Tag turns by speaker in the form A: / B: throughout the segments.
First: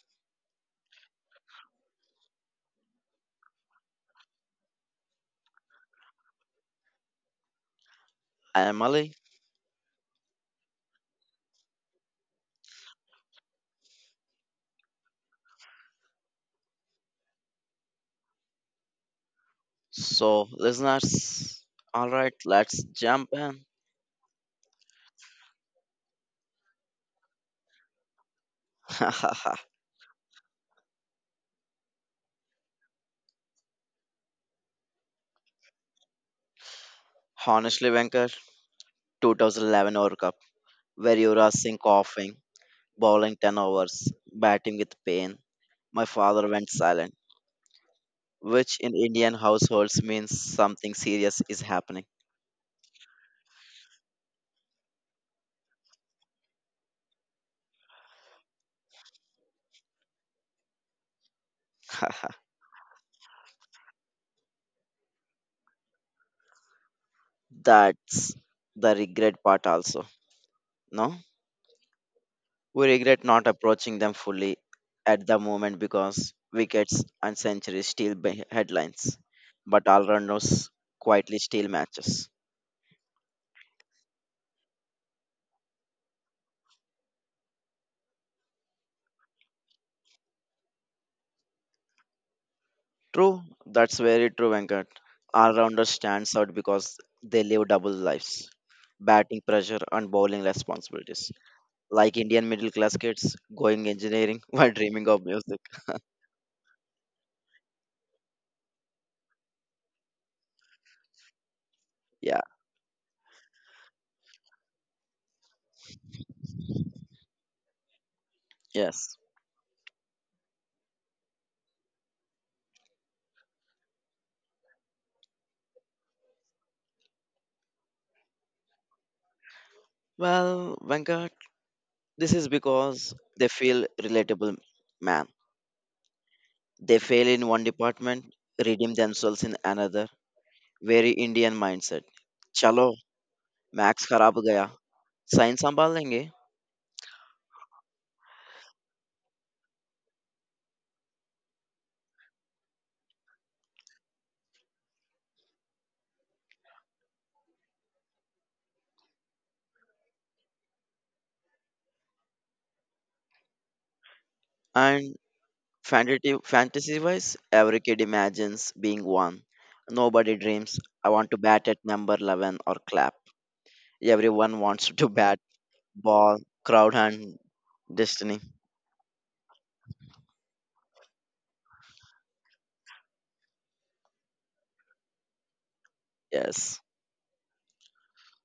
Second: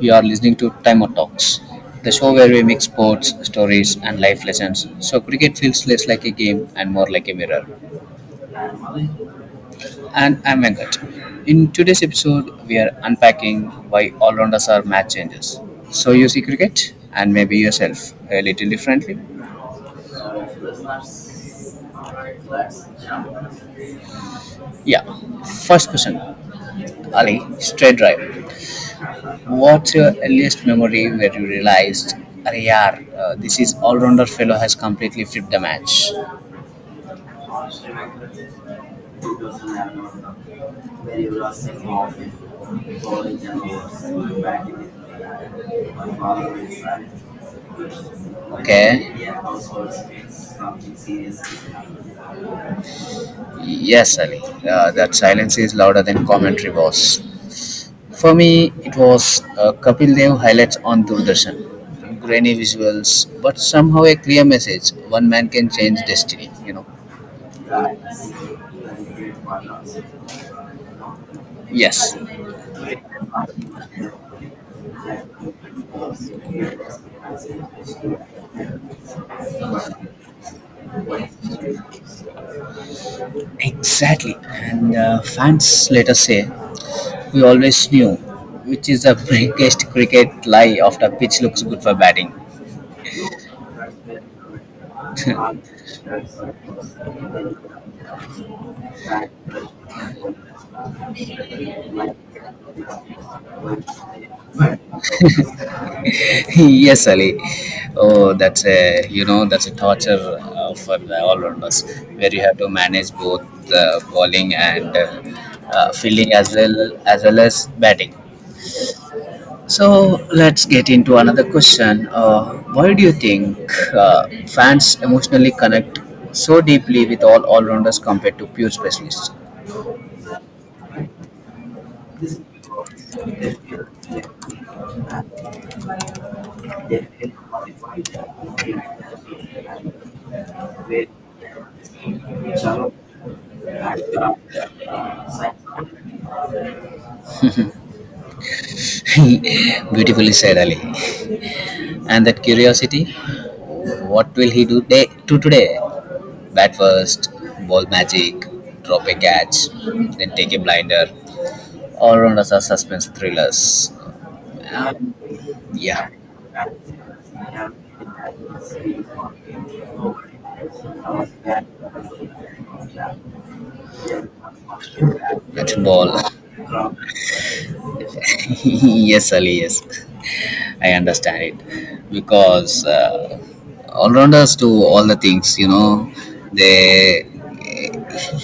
A: You are listening to Time Out Talks, the show where we mix sports, stories, and life lessons. So cricket feels less like a game and more like a mirror.
B: I am Ali.
A: And I'm Venkat. In today's episode, we are unpacking why all-rounders are match changers. So you see cricket and maybe yourself a little differently.
B: So, listeners, alright, let's jump in.
A: Yeah. First question: Ali, straight drive. What's your earliest memory where you realized, "Arey this is all-rounder fellow has completely flipped the match?"
B: Honestly, Venkat, 2011 World Cup, where Yuvraj Singh coughing, bowling 10 overs, batting with pain. My father went silent,
A: Like,
B: which in Indian
A: okay.
B: households means something serious is happening.
A: Yes, Ali. That silence is louder than commentary was. For me, it was Kapil Dev highlights on Doordarshan. Grainy visuals, but somehow a clear message. One man can change destiny,
B: That's the regret part, also. No?
A: Yes.
B: We regret not approaching them fully at the moment because wickets and centuries steal headlines, but all-rounders quietly steal matches.
A: Exactly, and the fans later say, "We always knew," which is the biggest cricket lie after pitch looks good for batting.
B: True, that's very true, Venkat. All-rounders stands out because they live double lives, batting pressure and bowling responsibilities. Like Indian middle-class kids going engineering while dreaming of music.
A: Yes, Ali. Oh, that's a that's a torture for the all-rounders where
B: Yeah,
A: you have to manage both bowling and fielding as well as batting.
B: yes.
A: So let's get into another question. Why do you think fans emotionally connect so deeply with all rounders compared to pure specialists?
B: Well, Venkat, this is because they feel relatable, man. They fail in one department, redeem themselves in another. Very Indian mindset. Chalo, max खराब गया, science संभाल लेंगे.
A: Beautifully said, Ali. And that curiosity, what will he do day to today? Bat first, ball magic, drop a catch, then take a blinder. All rounders are suspense thrillers.
B: And
A: Yeah,
B: fantasy wise, every kid imagines being one. Nobody dreams, I want to bat at number 11 or clap. Everyone wants to bat,
A: that's ball.
B: ball, crowd, and destiny.
A: Yes, Ali. Yes. I understand it because all-rounders do all the things. You know,
B: Yes,
A: they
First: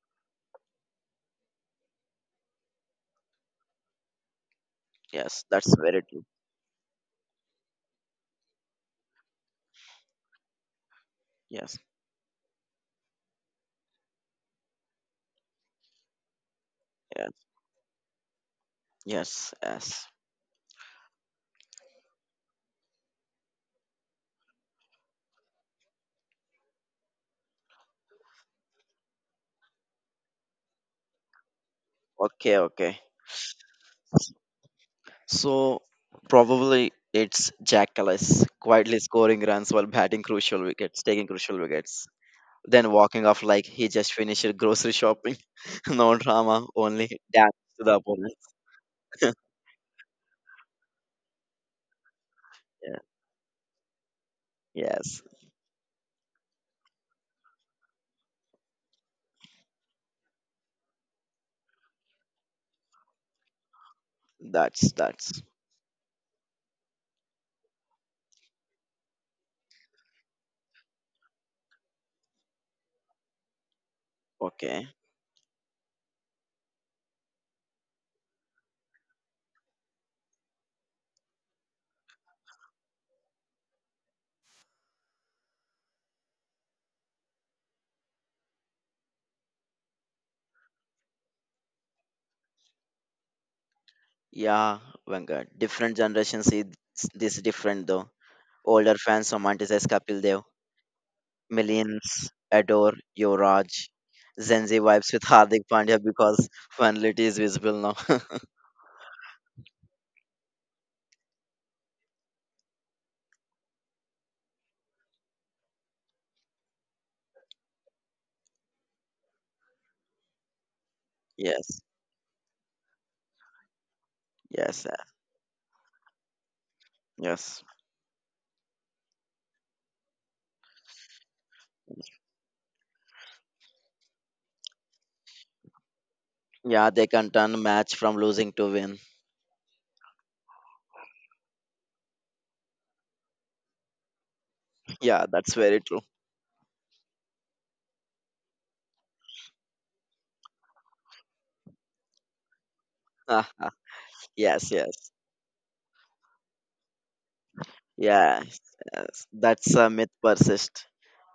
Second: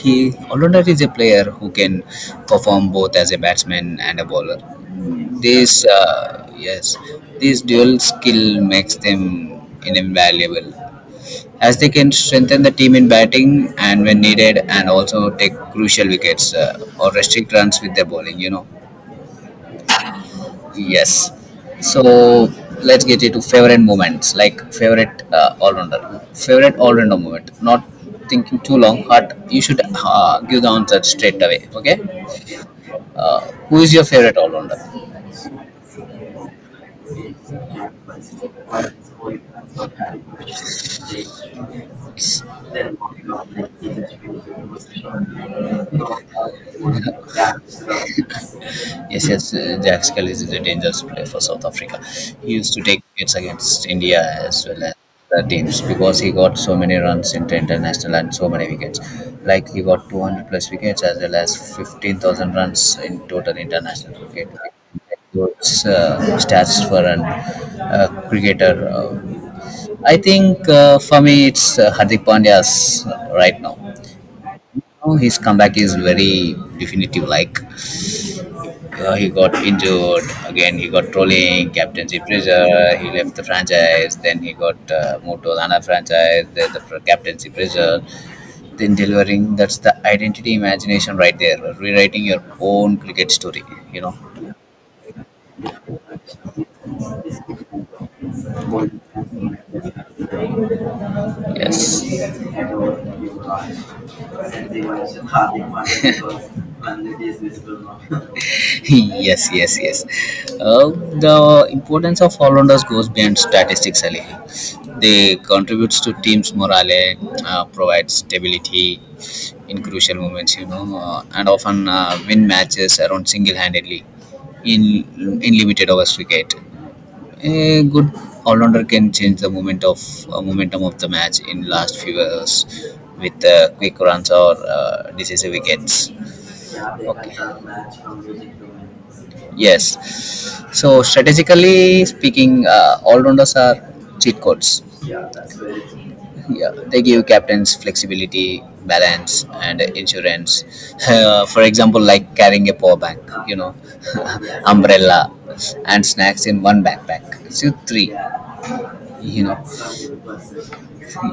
A: he all-rounder is a player who can perform both as a batsman and a bowler.
B: yes, that's
A: This
B: very true.
A: uh, yes, this dual skill makes them invaluable
B: Yes,
A: as they can strengthen the team in batting and when needed and also take crucial wickets or
B: yes,
A: restrict runs with their bowling.
B: yes, yes.
A: Yes. So let's get into favorite moments, like favorite all rounder, favorite all rounder moment. Not thinking too long, but you should give the answer straight away. Okay.
B: Okay, okay.
A: Uh, who is your favorite all rounder?
B: So probably it's Jack Callis quietly scoring runs while batting crucial wickets, taking crucial wickets, then walking off like he just finished grocery shopping. No drama, only dance to the opponent.
A: Yes, yes. Jack Skelly is a dangerous player for South Africa. He used to
B: Yeah.
A: take wickets against India as well as
B: Yes,
A: the teams because he got so many runs into international and so many wickets. Like he got 200 plus wickets as well as 15,000 runs in total international cricket.
B: that's
A: What's stats for an cricketer? I think for me it's Hardik Pandya's right now.
B: okay.
A: Oh, his comeback is very definitive. Like he got injured again, he got trolling, captaincy pressure. He left the franchise. Then he got moved to another franchise. Then the captaincy pressure. Then delivering. That's the identity imagination right there. Rewriting your own cricket story. You know.
B: Yeah, Venga. Different generations see this different though. Older fans romanticize Kapil Dev. Millions
A: Yes.
B: adore Yuvraj. Gen Z vibes with Hardik Pandya because finality is visible now.
A: yes yes yes uh, the importance of all-rounders goes beyond statistics, Ali. They contributes to teams morale, provide stability in crucial moments, and
B: Yes.
A: often win matches around single-handedly.
B: Yes,
A: In in limited overs cricket
B: yes.
A: a good all-rounder can change the momentum of the match in last few hours with quick runs or decisive wickets.
B: Yeah, they can turn match from losing to win.
A: Yes. So strategically speaking, all-rounders are cheat codes.
B: Yeah, that's very true.
A: Yeah, they give captains flexibility, balance, and insurance. For example, like carrying a power bank,
B: Ah,
A: you know,
B: yes, yes.
A: umbrella, and snacks in one backpack. So three,
B: Yes, yes.
A: you know,
B: That's a myth persist.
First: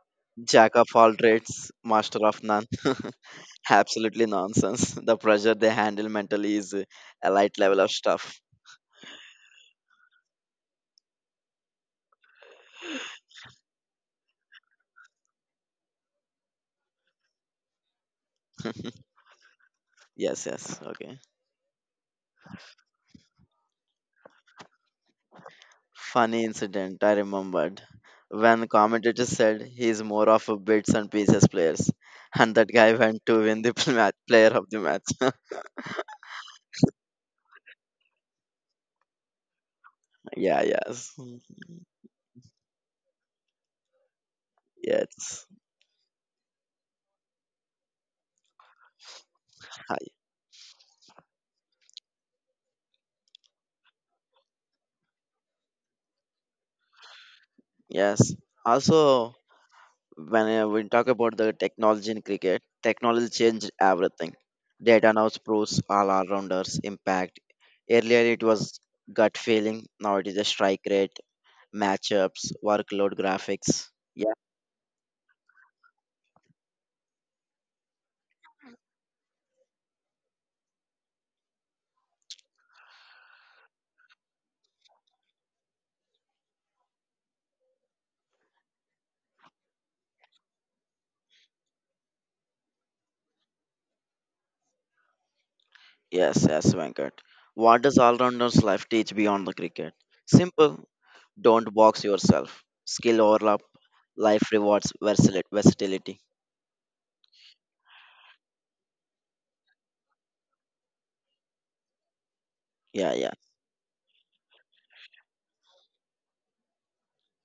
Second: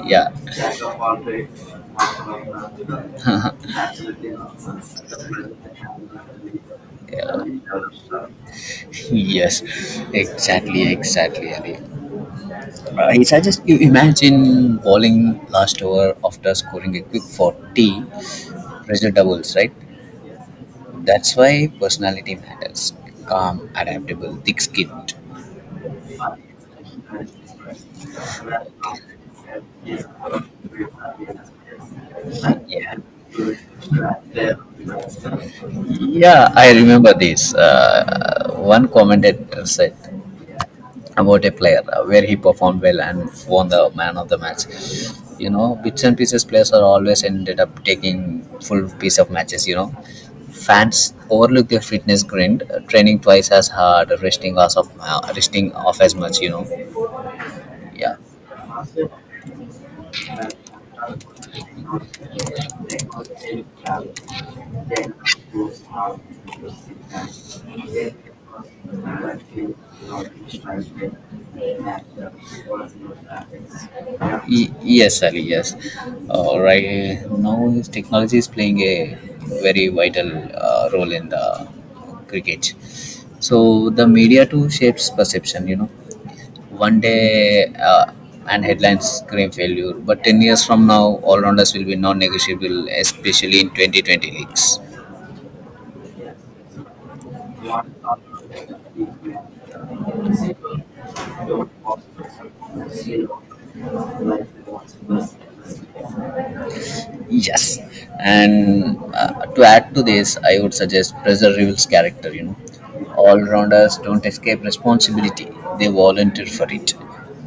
A: yeah.
B: Jack of all trades, master of none. Absolutely nonsense. The pressure they handle mentally is a
A: Yeah.
B: light level of stuff.
A: Yes, exactly, exactly, Ali. He suggests you imagine bowling last over after scoring a quick 40, pressure doubles, right?
B: Yes, yes. Okay.
A: That's why personality matters. Calm, adaptable, thick skinned.
B: Funny incident I remembered when commentators said he's more of a bits and pieces players, and that guy
A: Yeah.
B: went to win the match, player of the match.
A: Yeah, I remember this. One commentator said
B: Yeah, yes, Mm.
A: about a player where he performed well and won the man of the match.
B: Yes,
A: You know, bits and pieces players are always ended up taking full piece of matches. You know,
B: Hi.
A: fans overlook their fitness grind, training twice as hard, resting off of resting off as much. You know,
B: Yes. Also, when we talk about the technology in cricket, technology changed everything. Data now proves all our rounders impact. Earlier, it was gut feeling. Now it is a strike rate,
A: yeah,
B: matchups, workload, graphics. Yeah,
A: Yes, Ali, yes. Right now, technology is playing a very vital role in the cricket. So, the media too shapes perception, you know. One day, and headlines scream failure, but 10 years from now, all rounders will be non negotiable, especially in 2020 leagues.
B: yes, yes, Venkat. What does all rounders life teach beyond the cricket? Simple. Don't box yourself. Skill overlap. Life rewards versatility.
A: Yes, and to add to this, I would suggest Pressure Reveal's character. You know,
B: Yeah, yeah.
A: all rounders don't escape responsibility; they volunteer for it.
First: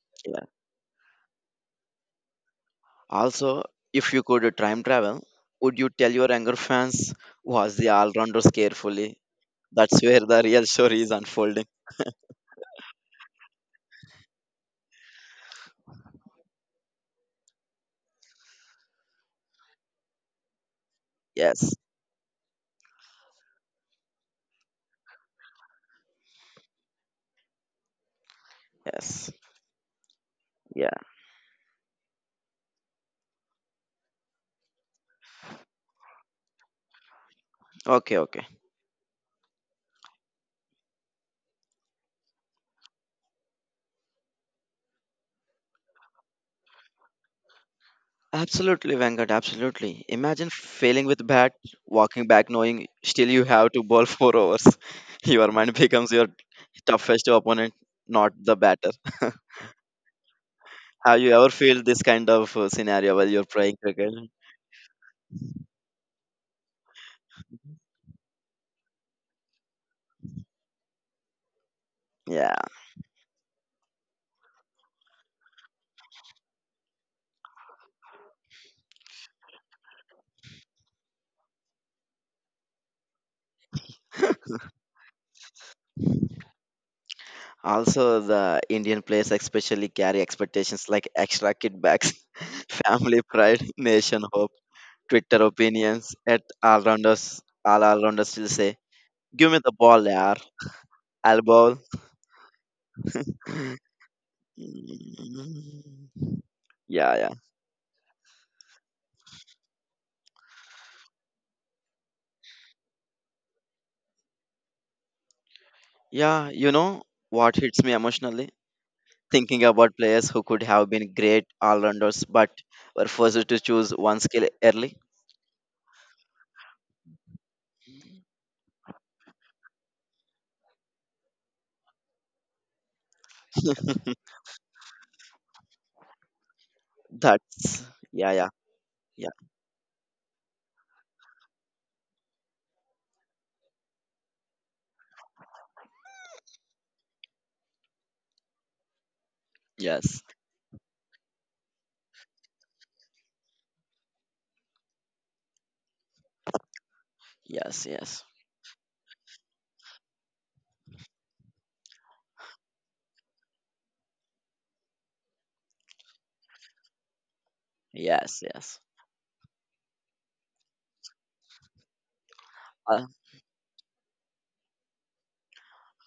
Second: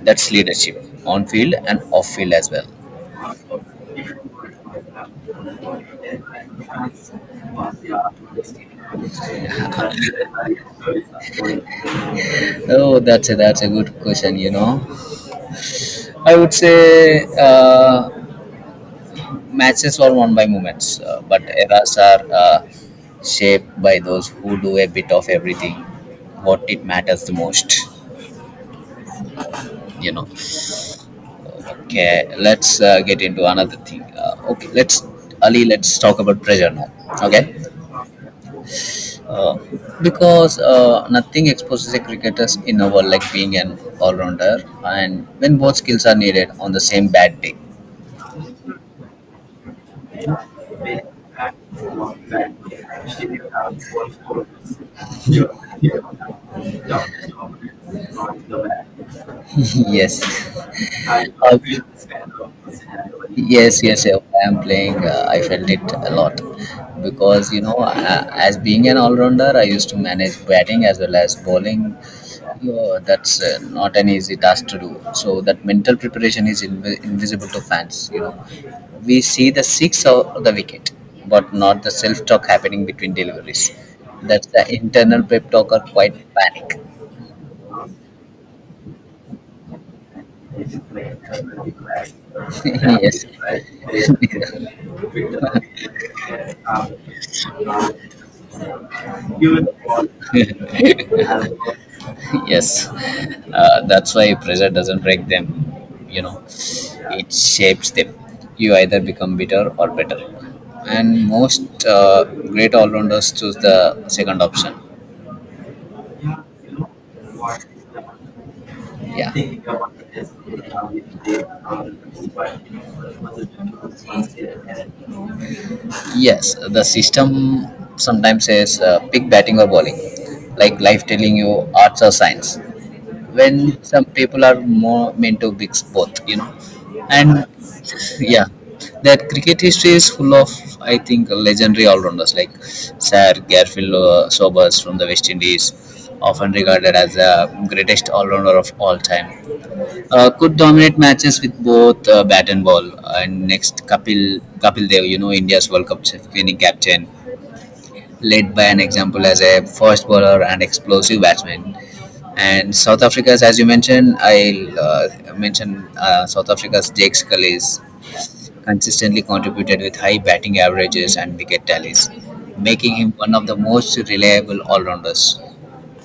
A: That's leadership on field and off field as well.
B: Also, if you could time travel, would you tell your younger fans was the all rounders carefully? That's where the real story is unfolding.
A: Oh, that's a good question. You know, I would say matches are won by moments, but
B: Yes,
A: eras are shaped by those who do a bit of everything. What it matters the most,
B: yes,
A: you know.
B: yeah.
A: Okay, let's get into another thing. Okay, let's, Ali. Let's talk about pressure now. Okay,
B: Okay, okay.
A: uh, because nothing exposes a cricketer's inner world like being an all-rounder, and when both skills are needed on the same bad day.
B: Absolutely, Venkat, absolutely. Imagine failing with bat, walking back knowing still you have to bowl four overs. Your mind becomes your toughest opponent, not the batter.
A: Yes.
B: Have you ever felt this kind of scenario while you're playing
A: Yes, yes,
B: cricket?
A: yeah. I am playing. I felt it a lot because as being an all-rounder, I used to manage batting as well as bowling.
B: Yeah.
A: That's not an easy task to do. So that mental preparation is invisible to fans. You know, we see the six of the wicket, but not the self-talk happening between deliveries. That's the internal pep talk or quite panic.
B: Also, the Indian players especially carry expectations like extra kickbacks, family
A: Yes.
B: pride, nation hope, Twitter opinions. At all rounders, all rounders still say, "Give me the ball, yaar. I'll bowl."
A: yes that's why pressure doesn't break them,
B: Mm.
A: you know,
B: Yeah,
A: it
B: yeah.
A: shapes them. You either become bitter or better, and most great all-rounders choose the second option.
B: Yeah, you know what hits me emotionally?
A: Yeah.
B: Thinking about players who could have been great all rounders but were forced to choose one skill early.
A: Yes, the system sometimes says, pick batting or bowling, like life telling you arts or science, when some people are more meant to mix both, you know. And
B: That's, yeah,
A: yeah,
B: yeah,
A: that
B: yeah.
A: cricket history is full of, I think, legendary all-rounders like Sir Garfield Sobers from the West Indies, often regarded as the greatest all-rounder of all time,
B: Yes,
A: could dominate matches with both bat and ball. And next, Kapil Dev, you know, India's World Cup winning captain,
B: yes, yes,
A: led by an example as a fast bowler and explosive batsman. And South Africa's, as you mentioned, I'll mention South Africa's Jake Scully's
B: yes, yes.
A: consistently contributed with high batting averages and wicket tallies, making
B: Uh,
A: him one of the most reliable all-rounders.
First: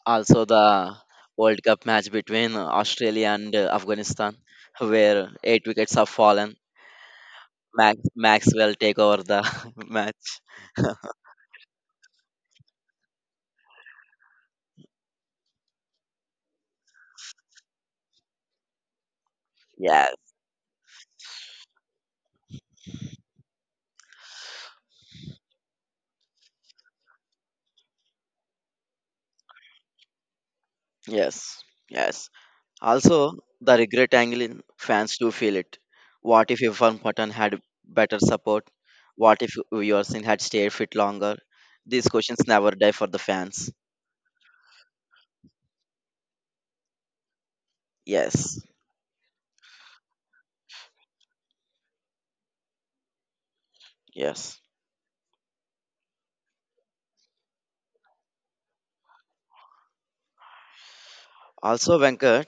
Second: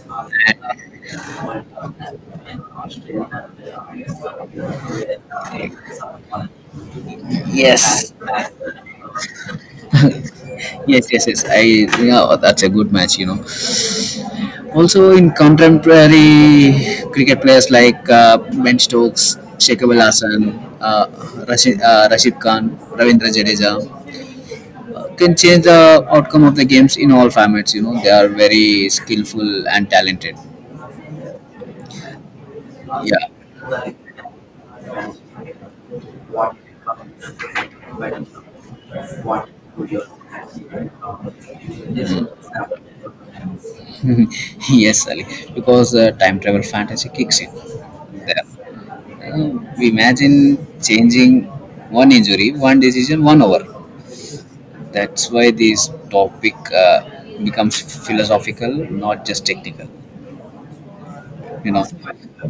B: also, the World Cup match between Australia and Afghanistan, where eight wickets have fallen. Max
A: Yes.
B: Maxwell take over the match.
A: Yes, yes, yes. I Yeah, that's a good match, you know. Also, in contemporary cricket, players like Ben Stokes, Shekhar
B: Yes,
A: Hasan, uh, Rashid Khan, Ravindra Jadeja can change the outcome of the games in all formats. You know, they are very skillful and talented.
B: yes, yes.
A: Yeah.
B: Also, the regret angle in fans do feel it. What if Irfan Pathan had better support? What if Uyasin had stayed fit longer? These questions never die for the fans.
A: Yes, Ali, because time travel fantasy kicks in. There.
B: Yes,
A: We imagine changing one injury, one decision, one hour.
B: yes.
A: That's why this topic becomes philosophical, not just technical. You know,
B: Also, Venkat,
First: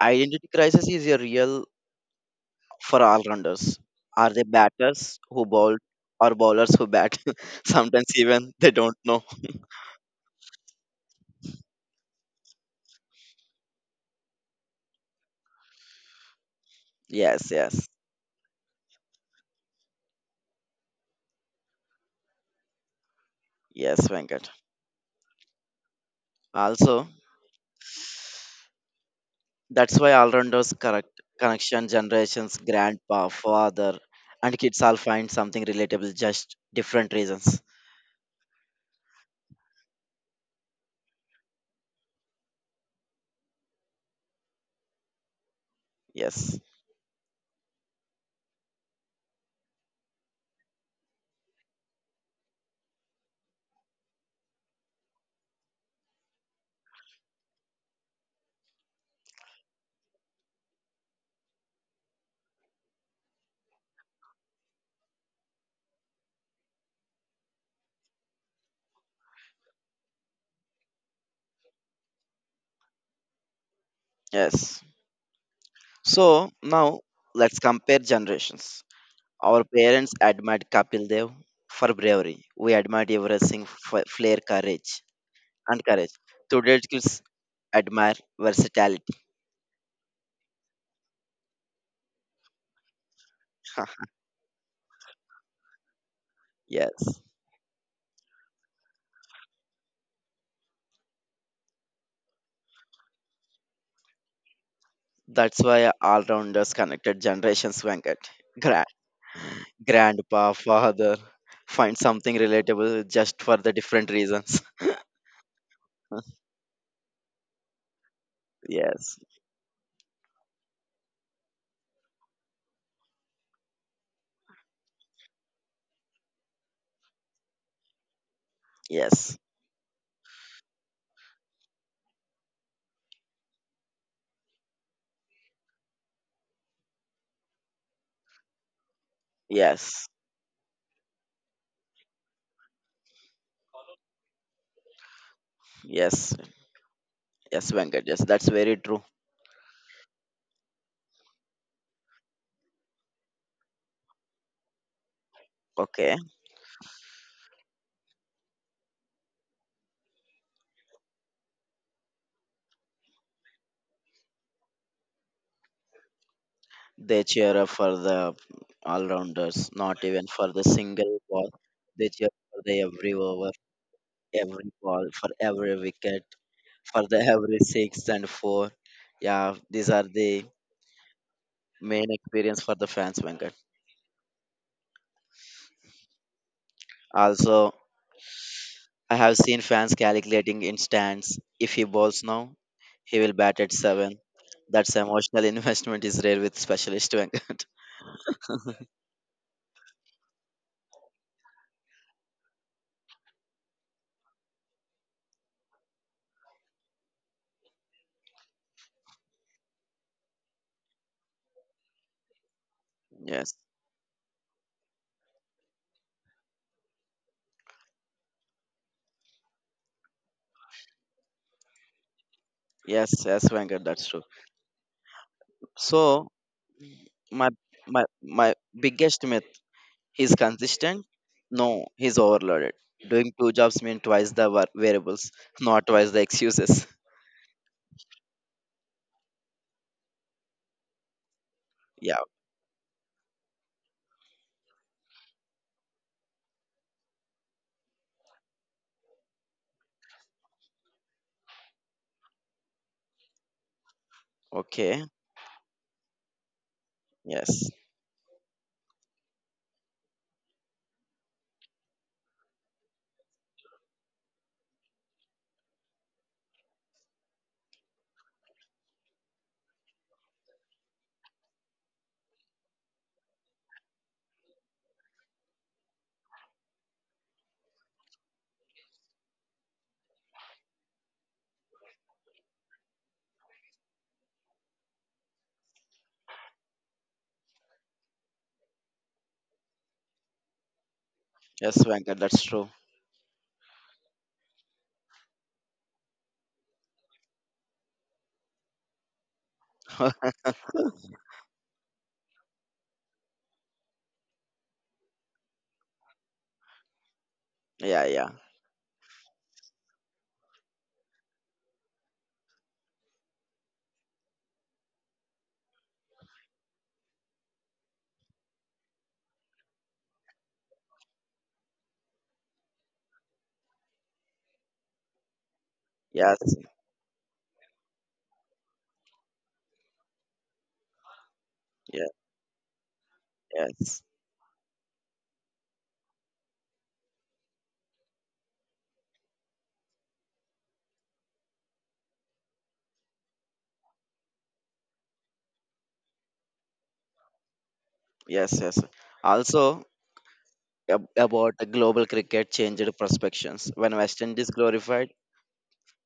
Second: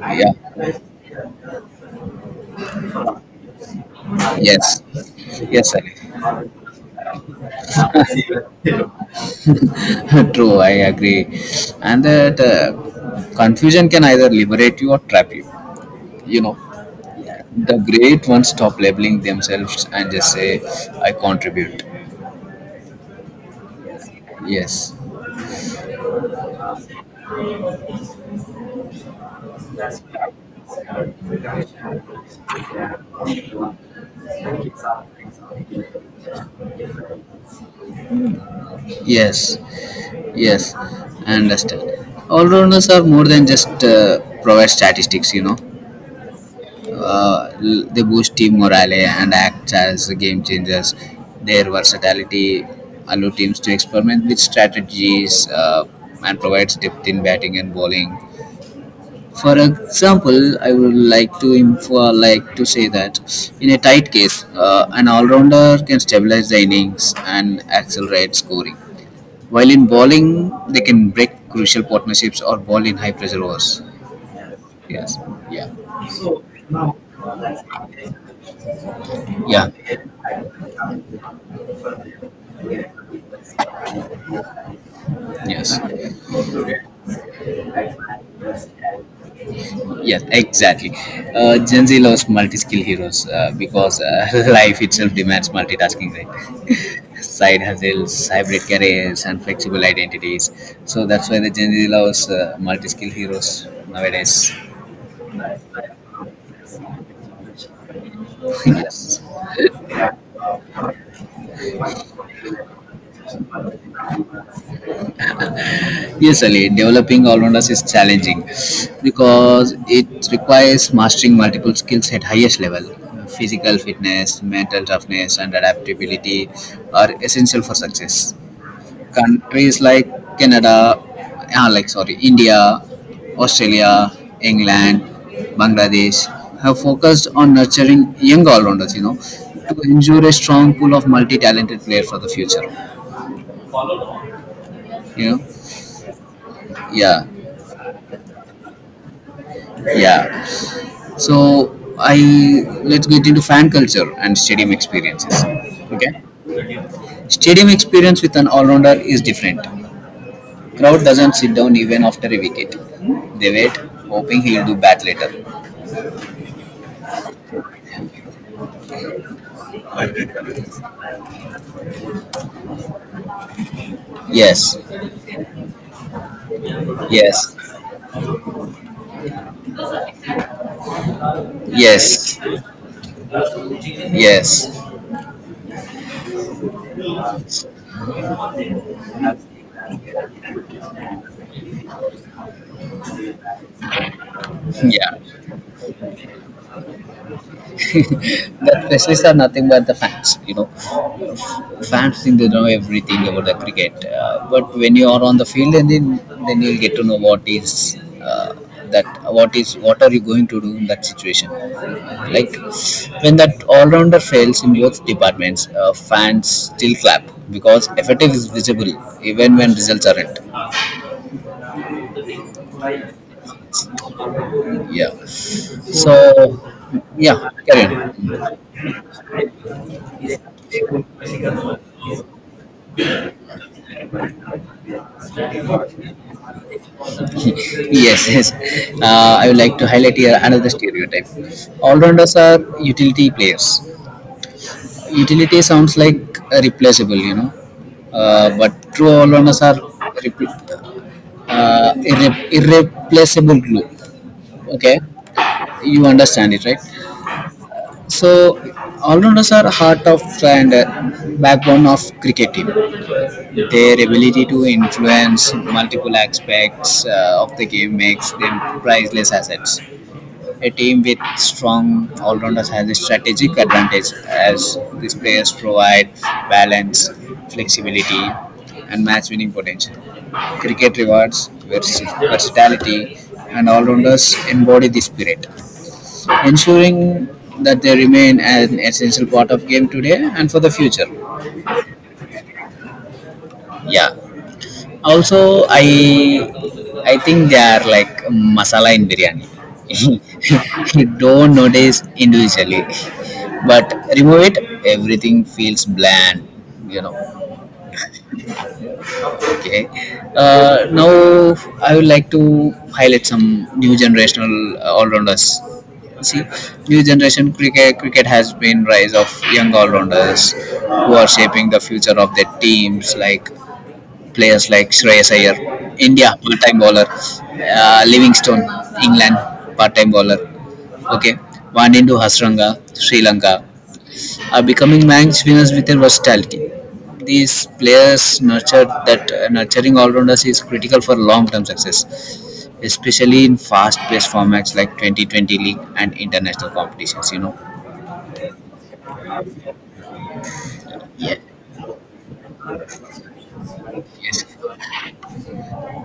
A: yeah,
B: identity crisis is a real for all rounders. Are they
A: yes,
B: batters who
A: yes,
B: bowl
A: Ali.
B: or bowlers who bat? Sometimes even they don't know.
A: True, I agree. And that confusion can either liberate you or trap you. You know,
B: Yes,
A: the
B: yes,
A: great ones stop labeling themselves and just say, I contribute.
B: yes, Venkat.
A: Yes,
B: Also, that's why all rounders correct connection generations, grandpa, father, and kids all find something relatable, just different reasons.
A: yes, yes, I understand. All rounders are more than just provide statistics, you know.
B: Yes,
A: L- they boost team morale and act as game changers. Their versatility allow teams to experiment with strategies and provides depth in batting and bowling. For example, I would like to like to say that in a tight case, an all-rounder can stabilize the innings and accelerate scoring. While in bowling, they can break crucial partnerships or bowl in high-pressure overs.
B: yes.
A: Yes. Yeah.
B: So now let's compare generations. Our
A: Yeah.
B: parents admired Kapil Dev for bravery. We admired Everest Singh for flair, courage,
A: Yes.
B: and courage. Today's kids admire versatility.
A: Yes, exactly. Gen Z loves multi-skill heroes because life itself demands multitasking,
B: Yes,
A: right? Side hustles, hybrid careers, and flexible identities. So that's why the Gen Z loves multi-skill heroes nowadays.
B: that's why all-rounders connected generations. Venkat, Gra-
A: Yes.
B: grandpa, father, find something relatable just for the different reasons.
A: Yes, Ali, developing all-rounders is challenging
B: Yes,
A: because it requires mastering multiple skills at highest level. Physical fitness, mental toughness, and adaptability are essential for success.
B: yes,
A: Countries like Canada, ah, like sorry, India, Australia, England, Bangladesh have focused on nurturing young all-rounders. You know, to
B: yes,
A: ensure a strong pool of multi-talented players for the future. You know,
B: yes,
A: yeah,
B: yes, Venkat. Yes, that's very true.
A: yeah. So I let's get into fan culture and stadium experiences.
B: Okay,
A: Okay, stadium experience with an all-rounder is different. Crowd doesn't sit down even after a wicket. They wait, hoping he'll do bat later.
B: they cheer up for the all-rounders, not even for the single ball. They cheer for the every over, every
A: Yes,
B: ball, for every wicket, for the
A: yes,
B: every six and four. Yeah, these are the main
A: yes,
B: experience for the fans, Venkat.
A: yes,
B: Also, I have seen fans calculating in stands. If he bowls now, he will bat at seven. That's
A: yeah.
B: emotional investment is rare with specialist Venkat.
A: The specialists are nothing but the fans, you know. Fans think they know everything about the cricket, but when you are on the field, and then you'll get to know what is that what is what are you going to do in that situation. Like when
B: Yes,
A: that all-rounder fails in both departments, fans still clap because effort is visible even when results aren't.
B: yes, yes, Venkat, that's true.
A: Yeah
B: So
A: so
B: my
A: yeah carry
B: my
A: on
B: my biggest myth: he's consistent. No, he's overloaded. Doing two jobs mean twice the variables, not twice the excuses.
A: yes yes I would like to highlight here another stereotype.
B: Yeah.
A: All-rounders are utility players. Utility sounds like replaceable. But true all-rounders are repl- irreplaceable glue. Okay,
B: Okay.
A: you understand it right.
B: Yes.
A: So all-rounders are heart of and backbone of cricket team. Their ability to influence multiple aspects of the game makes them priceless assets. A team with strong all-rounders has a strategic advantage, as these players provide balance, flexibility, and match-winning potential. Cricket rewards versatility, and all-rounders embody this spirit, ensuring that they remain an essential part of game today and for the future.
B: Yes, Venkat, that's true.
A: Yeah. Also, I think they are like masala in biryani. Don't notice individually, but remove it, everything feels bland. You know.
B: Yeah, yeah.
A: Okay. Now I would like to highlight some new generational all-rounders. See, new generation cricket has been rise of young all-rounders who are shaping the future of their teams, like players like Shreyas Iyer, India
B: Yes,
A: part-time bowler, Livingstone, England part-time bowler. Okay,
B: yeah,
A: Vanindu Hasranga, Sri Lanka,
B: yes,
A: are becoming match winners with their versatility. These players nurture that nurturing all-rounders is critical for long-term success, especially in fast-paced formats like 2020 League and international competitions. You know.
B: yes, yes. Also, about the global cricket changed perspectives. When West
A: Yes.
B: Indies glorified,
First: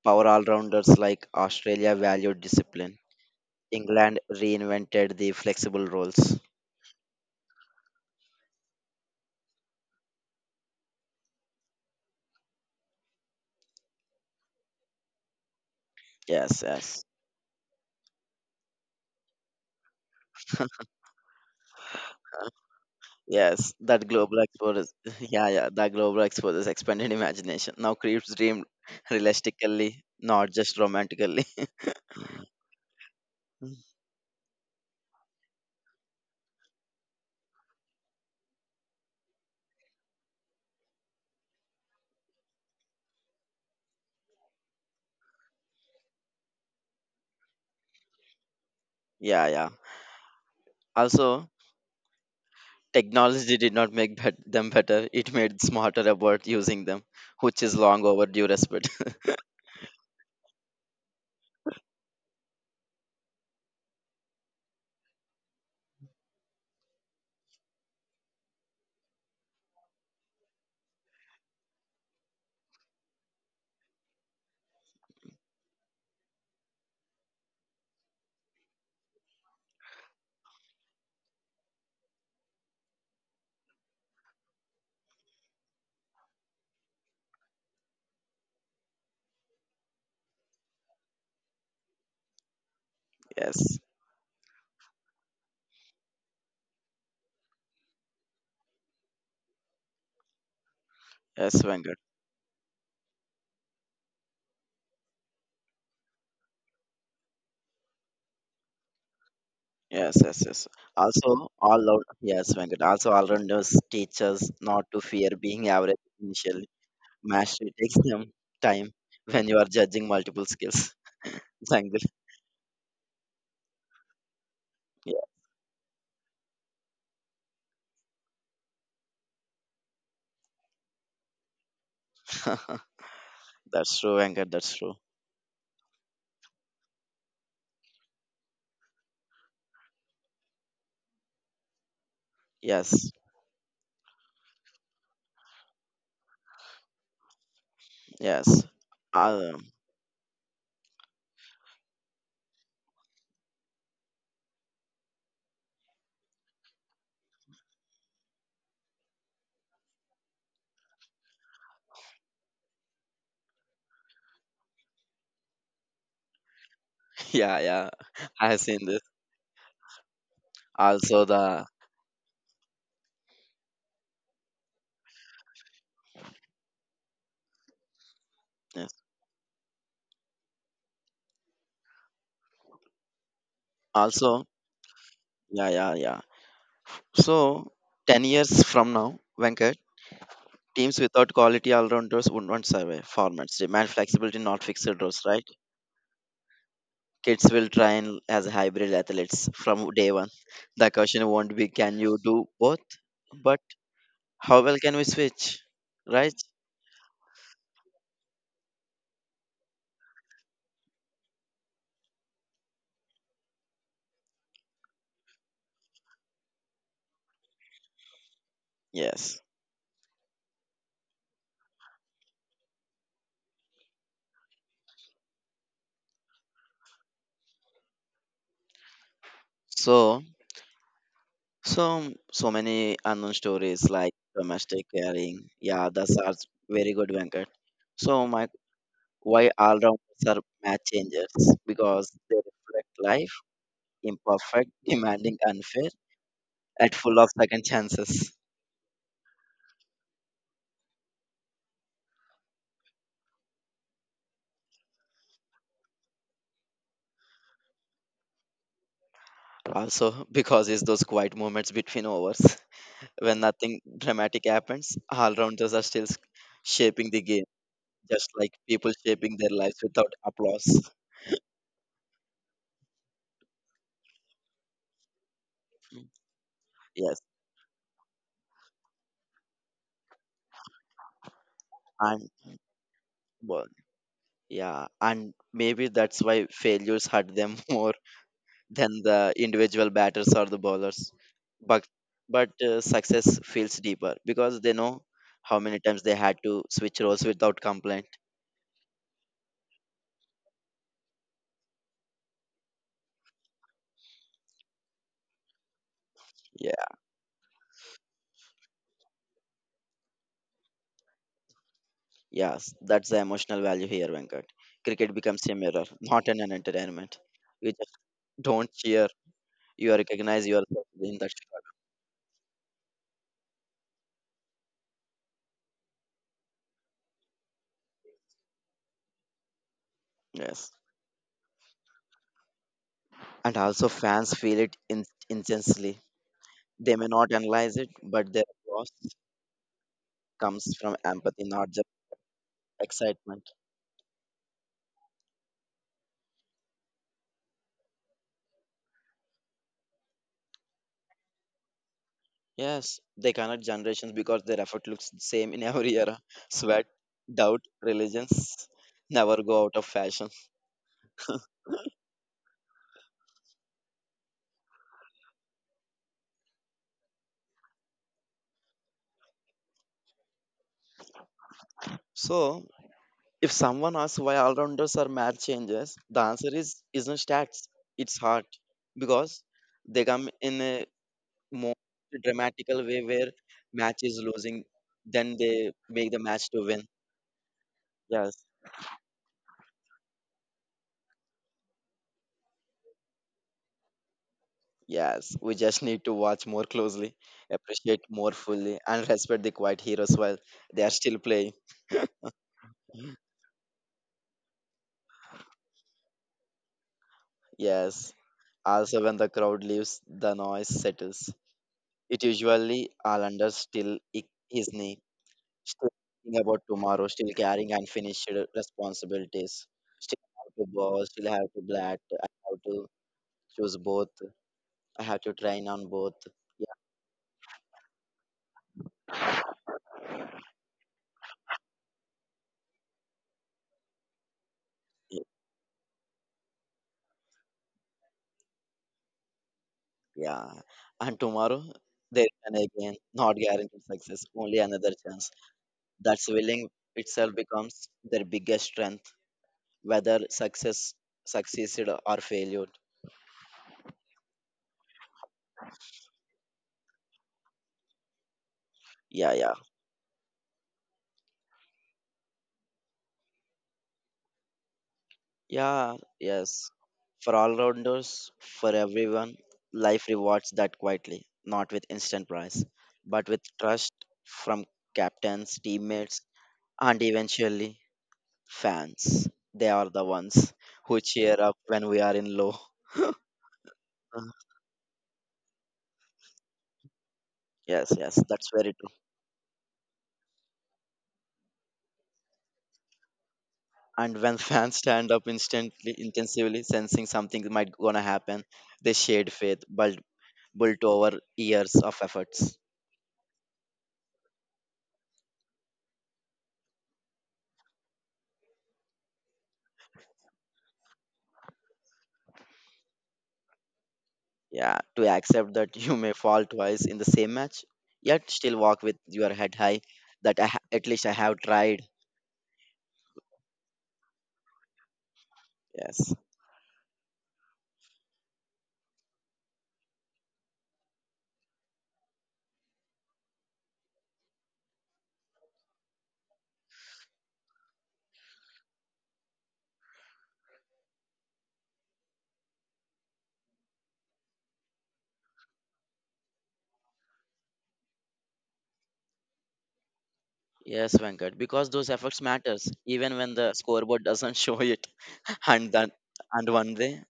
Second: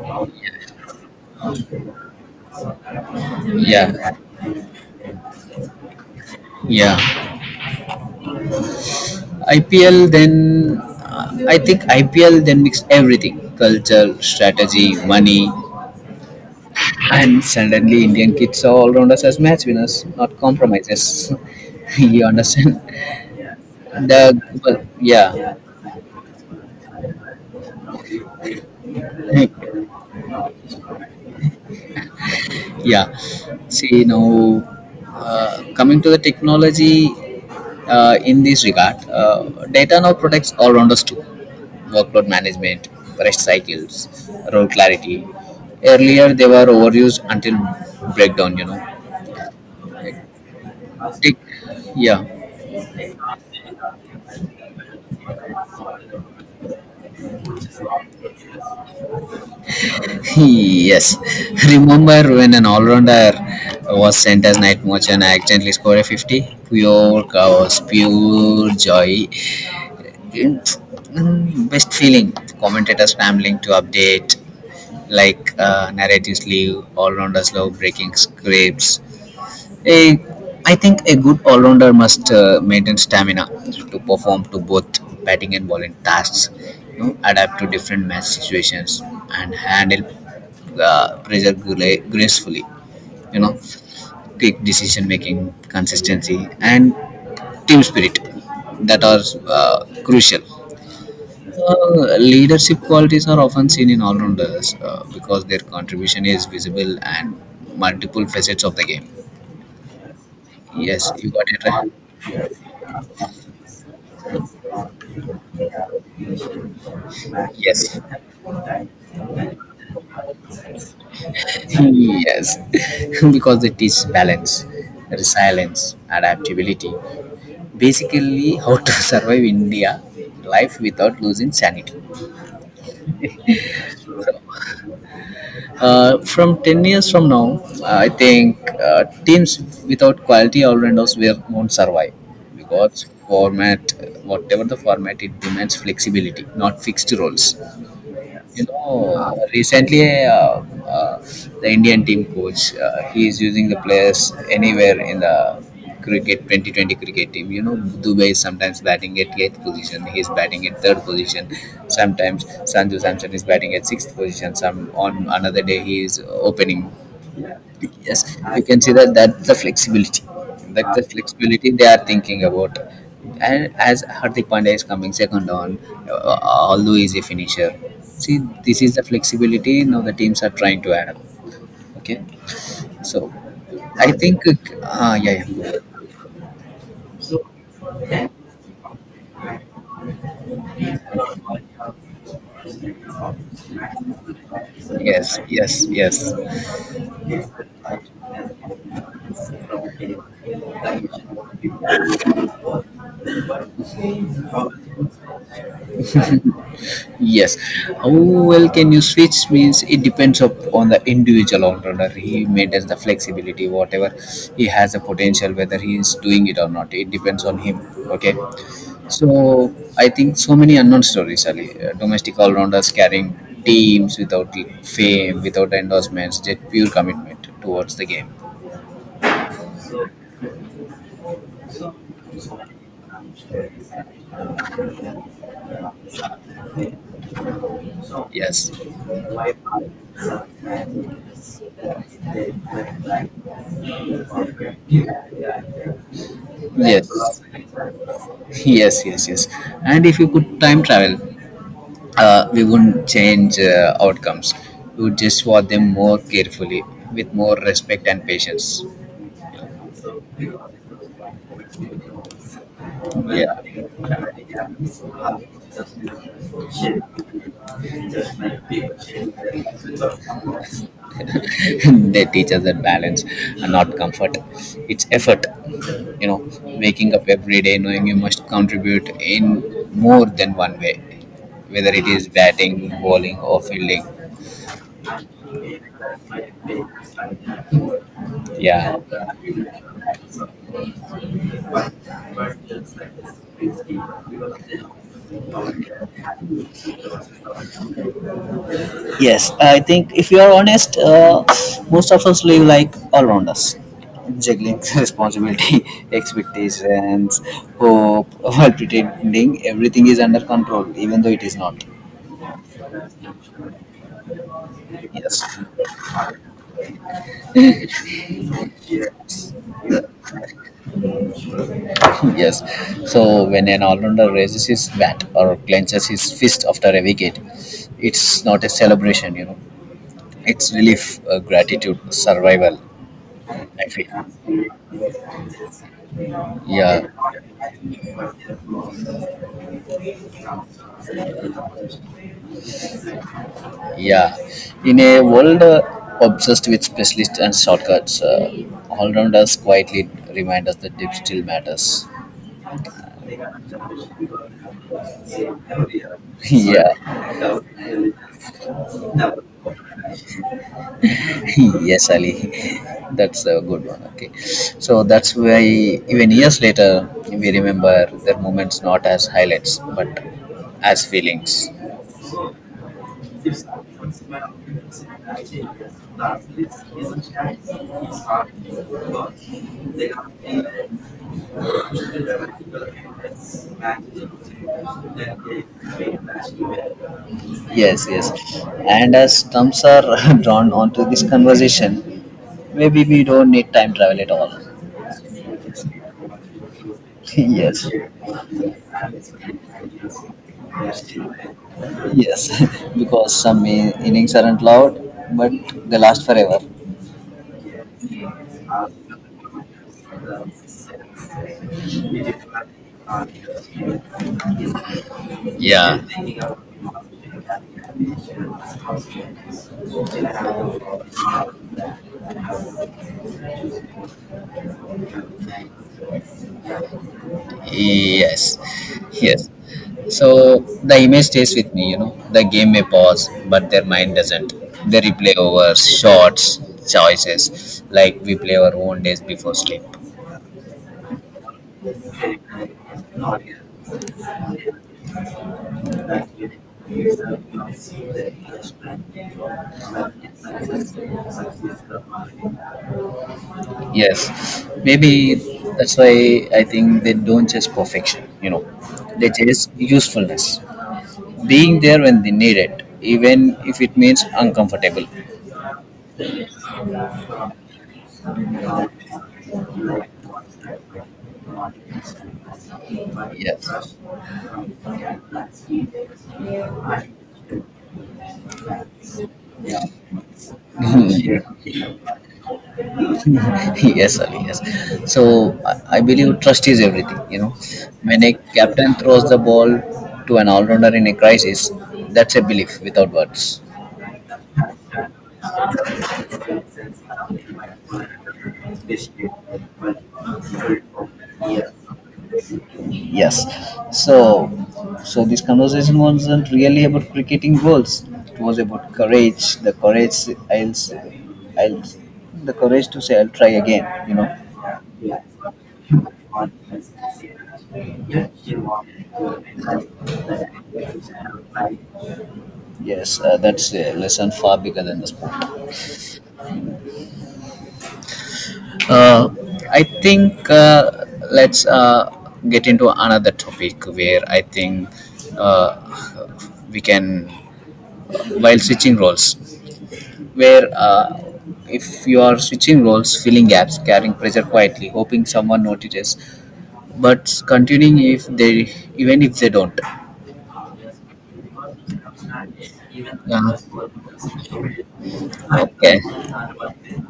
B: power all-rounders like Australia valued discipline.
A: Yeah.
B: England reinvented the flexible roles.
A: Yeah. IPL then I think IPL then mix everything: culture, strategy, money,
B: Yes, yes.
A: and suddenly Indian kids are all around us as match winners, not compromises. You understand?
B: Yes, that global
A: The
B: exposure,
A: well,
B: yeah,
A: yeah.
B: yeah, that global exposure expanded imagination. Now creeps dream realistically, not just romantically.
A: Yeah. See, now coming to the technology in this regard, data now protects all around us too. Workload management, rest cycles, role clarity. Earlier, they were overused until breakdown, you know.
B: Yeah, yeah.
A: Tech,
B: Also,
A: yeah.
B: technology did not make them better, it made smarter about using them, which is long overdue respect.
A: Yes. Remember when an all rounder was sent as night watch and I accidentally scored a 50? Pure chaos, pure joy. it's best feeling. Commentators scrambling to update, like narratives leave, all rounders love breaking scripts. A, I think a good all rounder must maintain stamina to perform to both batting and bowling tasks, you know, adapt to different match situations, and handle gracefully. You know,
B: Yes,
A: quick decision making, consistency, and team spirit that are crucial.
B: yes, Venkat.
A: Leadership qualities are often seen in all-rounders because their contribution is visible and multiple facets of the game.
B: Yes, yes, yes.
A: Yes, you
B: Also,
A: got it
B: all
A: right.
B: out. Yes, Venkat. Also, all rounders teach us not to fear being average initially. Mastery
A: Yes.
B: takes them time when you are judging multiple skills. Zangle.
A: Yes. Because they teach balance, resilience, adaptability. Basically, how to survive India life without losing sanity.
B: Yeah, that's true, Venkat. That's true.
A: From 10 years from now, I think teams without quality all-rounders won't survive because
B: Yes,
A: format, whatever the format, it demands flexibility, not fixed roles. You
B: yes.
A: know,
B: Um,
A: recently uh, the indian team coach he is using the players anywhere in the cricket 2020 cricket team, you know. Dubai is sometimes batting at eighth position, he is batting at third position. Sometimes sanju samson is batting at sixth position, some on another day he is opening.
B: yeah, yeah.
A: Yes,
B: I have
A: you can
B: seen
A: see
B: this.
A: that that's the flexibility, that's the
B: Also, the
A: flexibility they are thinking about. And as hardik pandya is coming second on although he's a finisher. See, this
B: yes.
A: is the flexibility now the teams are trying to add up. Okay. So I
B: Also,
A: think
B: yeah,
A: yeah.
B: yeah, yeah. So, 10 years from now, Venkat,
A: Yeah.
B: teams without quality all rounders would not survive. Formats demand flexibility, not fixed roles,
A: Yes,
B: right?
A: yes, yes.
B: Kids will train as hybrid athletes from day one. The question won't be can you do both, but how well can we switch, right?
A: Yes. How well can you switch means it depends up on the individual entrepreneur. He maintains the flexibility, whatever he has the potential, whether he is doing it or not. It depends on him. Okay.
B: Yes.
A: So I think so many unknown stories, Ali. Domestic all rounders carrying teams without fame, without endorsements, just pure commitment towards the game.
B: So, so many unknown stories like domestic caring. Yeah, that's are very good, Venkat. So, my
A: Yes.
B: why all rounders are match changers because they reflect life imperfect, demanding, unfair, and full of
A: Yes.
B: second chances.
A: Yes, yes, yes. And if you could time travel, we wouldn't change outcomes. We would just watch them more carefully, with more respect and patience.
B: Also, because it's those quiet moments between overs when nothing dramatic happens, all rounders are still shaping the game,
A: Yeah.
B: just like people shaping their lives without applause.
A: They teach us that balance and not comfort, it's effort.
B: Mm.
A: You know, waking
B: Yes,
A: up every day knowing you must contribute in more than one way, whether it is
B: and
A: batting, bowling or
B: well,
A: fielding.
B: yeah, and maybe that's why failures hurt them more
A: Yeah.
B: than the individual batters or the bowlers. But but success feels deeper because they know how many times they had to switch roles without complaint.
A: Yes, I think if you are honest, most of us live like all around us, juggling responsibility,
B: Yeah,
A: expectations, hope, while pretending everything is under control, even though it is not.
B: yes, that's the emotional value here, Venkat. Cricket
A: Yes,
B: becomes a mirror, not an entertainment. You just don't cheer, you recognize yourself in that shot.
A: yes. So when an all-rounder raises his bat or clenches his fist after a wicket, it's not a celebration, you know.
B: Yes.
A: It's relief, gratitude, survival.
B: And also, fans feel it intensely. They may
A: Yeah.
B: not analyze it, but their loss comes from empathy, not just excitement.
A: Yeah, in a world obsessed with specialists and shortcuts, all-rounders quietly remind us that depth still matters.
B: Yes, they connect generations because their effort looks the same in every era. Sweat,
A: Yeah.
B: doubt, religions never go out of fashion.
A: Yes, Ali. That's a good one. Okay, so that's why even years later we remember their moments not as highlights but as feelings.
B: So, if someone asks why all-rounders are match changers, the answer is isn't stats. It's heart because they come in a more dramatical way where match is losing, then they make the match to win.
A: Yes, yes,
B: Yes,
A: and as thumbs are drawn onto this conversation, maybe we don't need time travel at all.
B: yes. We just need to watch more closely,
A: Yes.
B: appreciate more fully, and respect the quiet heroes while they are still playing.
A: Yes. Because some innings aren't loud, but they last forever.
B: Yes. Also, when the crowd leaves, the noise settles. It usually all-rounders still i- his knee still
A: Yeah.
B: thinking about tomorrow, still carrying unfinished responsibilities, still have to boss, still have to blat, I have to choose both, I have to train on both. Yeah,
A: Yes. Yes. So the image stays with me, you know. The game may pause, but their mind doesn't. They
B: y-
A: replay over shots, choices, like we play our own days before sleep.
B: yeah. And tomorrow, there is an again, not guaranteed success, only another chance. That's willing itself becomes their biggest strength, whether success succeeded or failure.
A: Yes, maybe that's why I think they don't chase perfection, you know, they
B: Yeah, yeah.
A: chase usefulness, being there when they need it, even if it means uncomfortable.
B: Yeah, yes. For all rounders, for everyone, life rewards that quietly, not with instant prize, but with trust
A: Yes,
B: from captains, teammates, and eventually fans. They
A: yeah.
B: are the ones who
A: Yeah.
B: cheer up when we are in low.
A: Yes,
B: Uh,
A: Ali, yes. So I believe trust is everything, you know.
B: Yes, yes,
A: When a
B: that's very true.
A: captain throws the ball to an all rounder in a crisis, that's a belief without words.
B: And when fans stand up instantly, intensively, sensing something might gonna happen, they shade faith, but built over years of efforts.
A: Yes. So, so this conversation wasn't really about cricketing goals. It was about courage. The courage. I'll. I'll. The courage to say I'll try again. You know.
B: Yeah, to accept that you may fall twice in the same match, yet still walk with your head high. That I at least I have tried.
A: Yes. That's a lesson far bigger than the sport.
B: Yes,
A: Uh, I think let's get into another topic where I think uh, we can, while switching roles. Where if you are switching roles, filling gaps, carrying pressure quietly, hoping someone notices, but continuing if they even if they don't.
B: yes, Venkat, because those efforts matters even when the
A: Yeah.
B: scoreboard doesn't show it. And then,
A: Okay.
B: and one day,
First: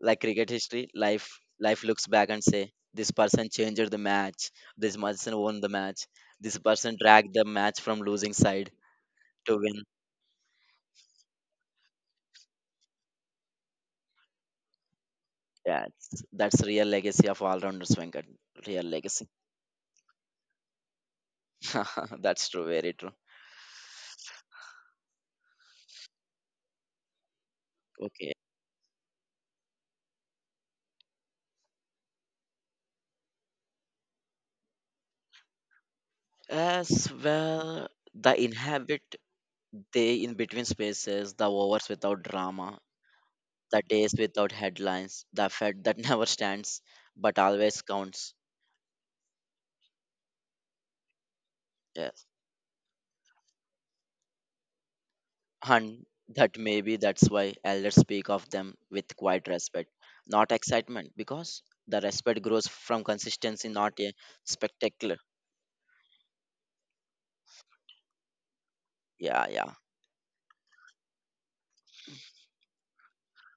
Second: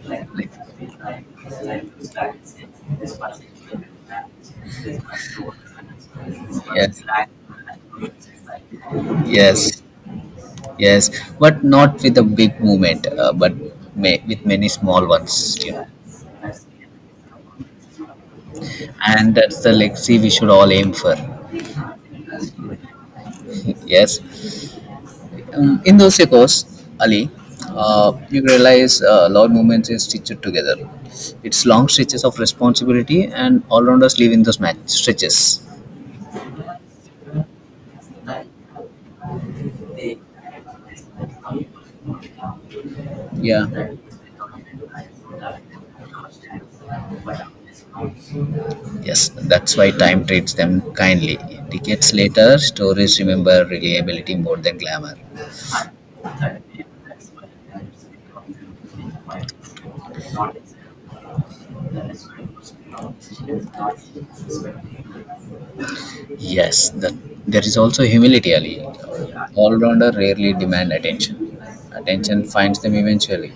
B: like cricket history, life looks back and say, this person changed the match. This person won the match. This person dragged the match from losing side
A: Yes.
B: to
A: Yes.
B: win.
A: Yes. But not with a big movement, but may, with many small ones.
B: Yeah,
A: Yeah.
B: that's real legacy of all rounders, Venkat. Real legacy.
A: And that's the legacy we should all aim for.
B: That's true. Very true.
A: Yes. Um, in those echoes, Ali,
B: Okay.
A: you realize Lord Movements is stitched together. It's long stretches of responsibility, and all rounders live in those match stretches.
B: As well, the inhabit they in between spaces, the hours without drama,
A: Yeah.
B: the days without headlines, the fact that never stands but always counts.
A: Yes, that's why time treats them kindly. Decades
B: Yes.
A: later, stories remember reliability more than glamour.
B: And that maybe that's why elders speak of them with quiet respect, not excitement, because the respect grows from consistency, not a spectacular.
A: Yes, that there is also humility, Ali.
B: Yeah, yeah.
A: All rounder rarely demand attention. Attention finds them eventually.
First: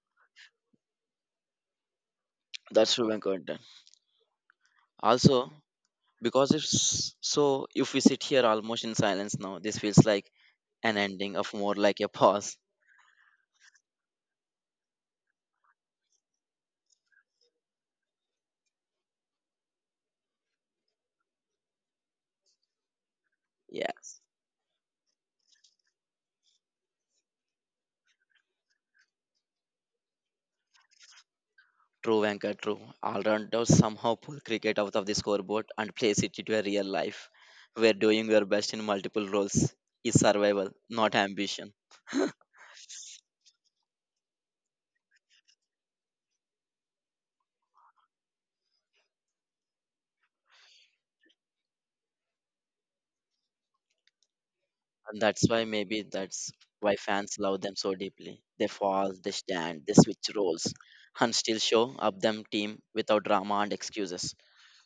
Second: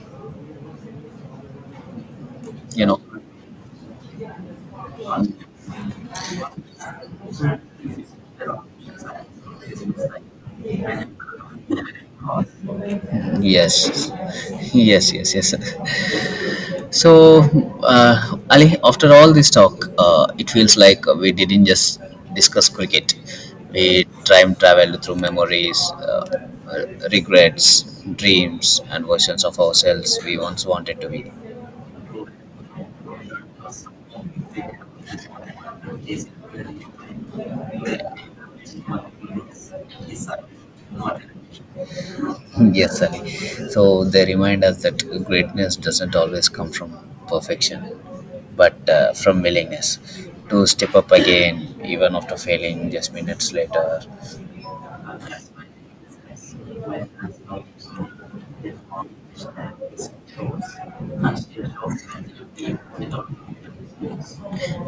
A: You
B: That's
A: know.
B: true, Venkat. Also, because it's so, if we sit here almost in silence now, this feels like an ending of more like a pause.
A: Yes. Yes, yes, yes. So, Ali, after all this talk, it feels like we didn't just discuss cricket. We
B: Yes,
A: time traveled through memories, regrets, dreams, and versions of ourselves we once wanted to be.
B: true, Venkat, true. Allrounders somehow pull cricket out of the scoreboard and place it into a real life, where doing your best in multiple roles is survival, not ambition.
A: Yes, Ali. So they remind us that greatness doesn't always come from perfection, but from willingness to step up again, even after failing just minutes later.
B: And that's why maybe that's why fans love them so deeply. They fall, they stand, they switch roles, and still show up them team without drama and excuses.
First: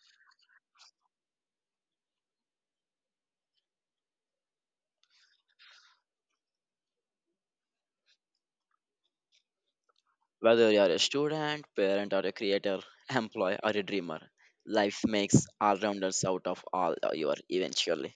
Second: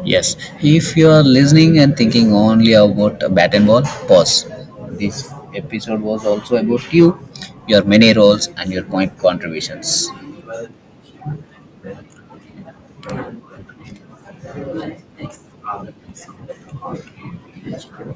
A: Yes, if you are listening and thinking only about a bat and ball, pause. This episode was also about you, your many roles, and your point contributions.
B: Whether you are a student, parent, or a creator, employee, or a dreamer, life makes all rounders out of all your eventually.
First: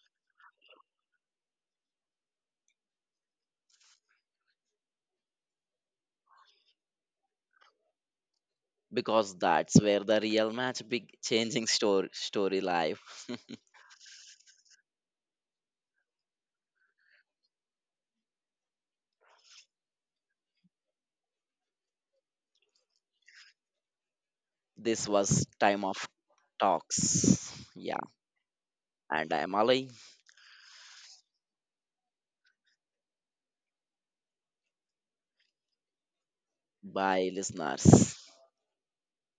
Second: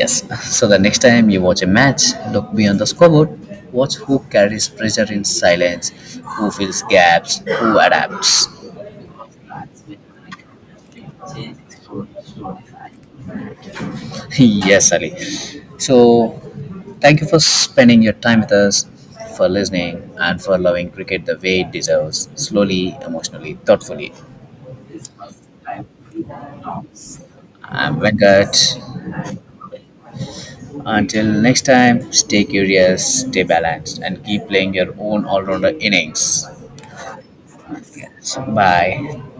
A: Yes. So the next time you watch a match, look beyond the scoreboard. Watch who carries pressure in silence, who fills gaps, who adapts.
B: Because that's where the real match big changing story life.
A: Yes, Ali. So thank you for spending your time with us, for listening, and for loving cricket the way it deserves, slowly, emotionally, thoughtfully.
B: This was time of talks.
A: I'm
B: Yeah.
A: Venkat.
B: And I'm Ali.
A: Until next time, stay curious, stay balanced, and keep playing your own all rounder innings.
B: Bye listeners.
A: Bye.